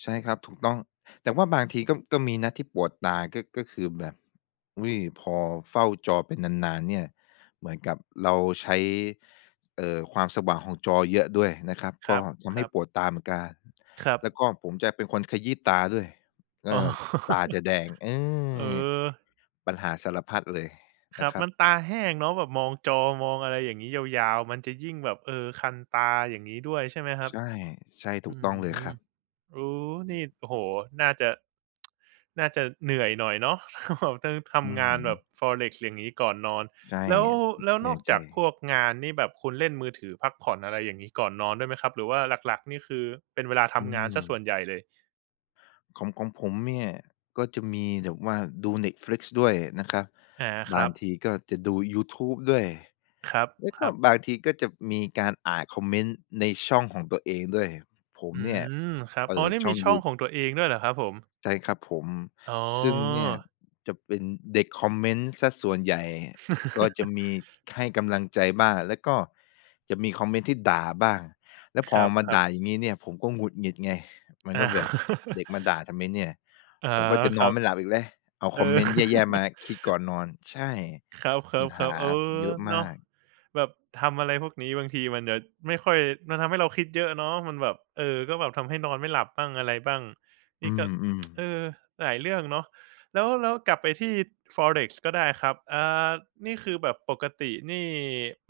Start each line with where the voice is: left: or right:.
left: ใช่ครับ ถูกต้อง แต่ว่าบางทีก็ ก็มีนะที่ปวดตา ก็ ก็คือแบบ อุ๊ย พอเฝ้าจอไปนาน ๆ เนี่ย เหมือนกับเราใช้ เอ่อ ความสว่างของจอเยอะด้วยนะครับ
right: ค
left: ก
right: ร
left: ็
right: ับ
left: ท
right: ค
left: ำใ
right: ร
left: ห้
right: ับ
left: ปวดตาเหมือนกัน
right: ครับ
left: แล้วก็ผมจะเป็นคนขยี้ตาด้วย เอ
right: อ๋อ
left: อ ตาจะแดง เอ
right: เออ
left: อ ปัญหาสารพัดเลย
right: ค
left: น
right: ร
left: ะ
right: ับ
left: ครั
right: มั
left: บ
right: นตาแห้งเนาะแบบมองจอ มองอะไรอย่างงี้ ยาว ๆ มันจะยิ่งแบบ เออ คันตา อย่างงี้ด้วย ใช่ไหมครั
left: ใ
right: บ?
left: ช่ ใช่ ถ
right: อ
left: ู
right: ื้
left: กต
right: อ
left: ้อง
right: ฮื
left: เลย
right: อ
left: ครับ
right: โอ้ นี่ โอ้โฮ น่าจะ น่าจะเหนื่อยหน่อยเนาะ ต้องท
left: อื้อ
right: ำง
left: ฮ
right: า
left: ื
right: นแบบ
left: อ
right: forex อย่างงี้ก่อนนอน
left: ใช่
right: แล้ว แล้ว
left: เหน
right: น
left: ื่
right: อ
left: อ
right: ก
left: ยใจ
right: จากพวกงานนี่แบบคุณเล่นมือถือพักผ่อน อะไรอย่างงี้ ก่อนนอนด้วยไหมครับ หรือว่าหลัก ๆ นี่คือเป็นเวลาท
left: อื
right: ำงานเสียส
left: ม
right: ่วนใหญ่เลย?
left: ของ ของผมเนี่ย ก็จะมีแบบว่าดู Netflix ด้วยนะครับ
right: อา ค
left: บ
right: ร
left: า
right: ั
left: ง
right: บ
left: ทีก็จะดูยูทูบด้วย
right: ครับ
left: แล้ว
right: ค
left: ก
right: ร
left: ็
right: ับ
left: บางทีก็จะมีการอ่านคอมเมนต์ในช่องของตัวเองด้วย ผม
right: อื
left: เนี่ย
right: ม ครับ
left: เป
right: อ๋
left: ิ
right: อ
left: ด
right: นี่
left: ช่
right: มี
left: อง
right: ช่
left: ย
right: อ
left: ู
right: งของตัวเองด้วยเหรอครับผม?
left: ใช่ครับผม
right: อ๋
left: ซึ่งเนี่ย
right: อ
left: จะเป็นเด็กคอมเมนต์เสียส่วนใหญ่ ก็จะมีให้กำลังใจบ้าง แล้วก็จะมีคอมเมนต์ที่ด่าบ้าง แล้ว
right: ค
left: พอ
right: รับ
left: มา
right: ครั
left: ด
right: บ
left: ่าอย่างงี้เนี่ย ผมก็หงุดหงิดไง มัน
right: อ
left: ก็แบบเด
right: า
left: ็กมาด่าทำไมเนี่ย
right: อ๋อ
left: ผมก็จะ
right: ค
left: น
right: ร
left: อ
right: ั
left: น
right: บ
left: ไม่หลับอีกแล้ว เอา
right: เอ
left: คอม
right: อ
left: เมนต์แย่ ๆ มาคิดก่อนนอน ใช่
right: ครั
left: ปั
right: บ
left: ญ
right: ๆ ๆ
left: หา
right: เออ
left: เยอะ
right: เ
left: ม
right: นาะ
left: าก
right: แบบทำอะไรพวกนี้บางทีมันจะไม่ค่อย มันทำให้เราคิดเยอะเนาะ มันแบบ เออ ก็แบบทำให้นอนไม่หลับบ้างอะไรบ้าง น
left: อื
right: ี่ก็
left: ม
right: เอ
left: ๆ
right: อ หลายเรื่องเนาะ แล้ว แล้วกลับไปที่ forex ก็ได้ครับ อา นี่คือแบบปกตินี่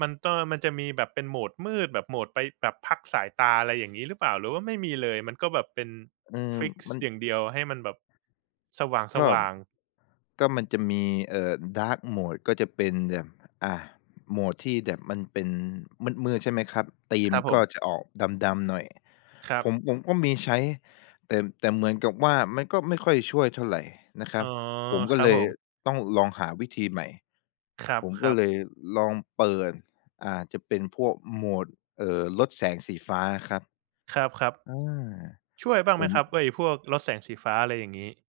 right: มันต้อง แล้วมันจะมีแบบเป็น mode มืดแบบ mode ไปแบบพักสายตา อะไรอย่างงี้หรือเปล่า หรือว่าไม่มีเลย? มันก็แบบเป็น
left: อืม
right: ฟิกซ
left: ม
right: ์
left: ัน
right: อย่างเดียว ให้มันแบบสว
left: ก็
right: ่าง ๆ
left: ก็มันจะมี เอ่อ dark mode ก็จะเป็นแบบ อ่า mode ที่แบบมันเป็นมืด ๆ ใช่ไหมครับ ธี
right: ค
left: ม
right: รับผ
left: ก็
right: ม
left: จะออกดำ ๆ หน่อย
right: ครั
left: ผ
right: บ
left: ม ผมก็มีใช้ แต่ แต่เหมือนกับว่า มันก็ไม่ค่อยช่วยเท่าไรนะคร
right: อ
left: ั
right: ๋อ
left: บ ผมก
right: ค
left: ็
right: รั
left: เ
right: บ
left: ล
right: ผ
left: ย
right: ม
left: ต้องลองหาวิธีใหม่
right: คร
left: ผมก็
right: ับ ๆ
left: เลยลองเปิด อ่า จะเป็นพวก mode เอ่อ ลดแสงสีฟ้าอะครับ
right: ครับ
left: อา
right: ๆ ช่วยบ้าง
left: ผ
right: ไหม
left: ม
right: ครับ ไอ้พวกลดแสงสีฟ้า อะไรอย่างงี้?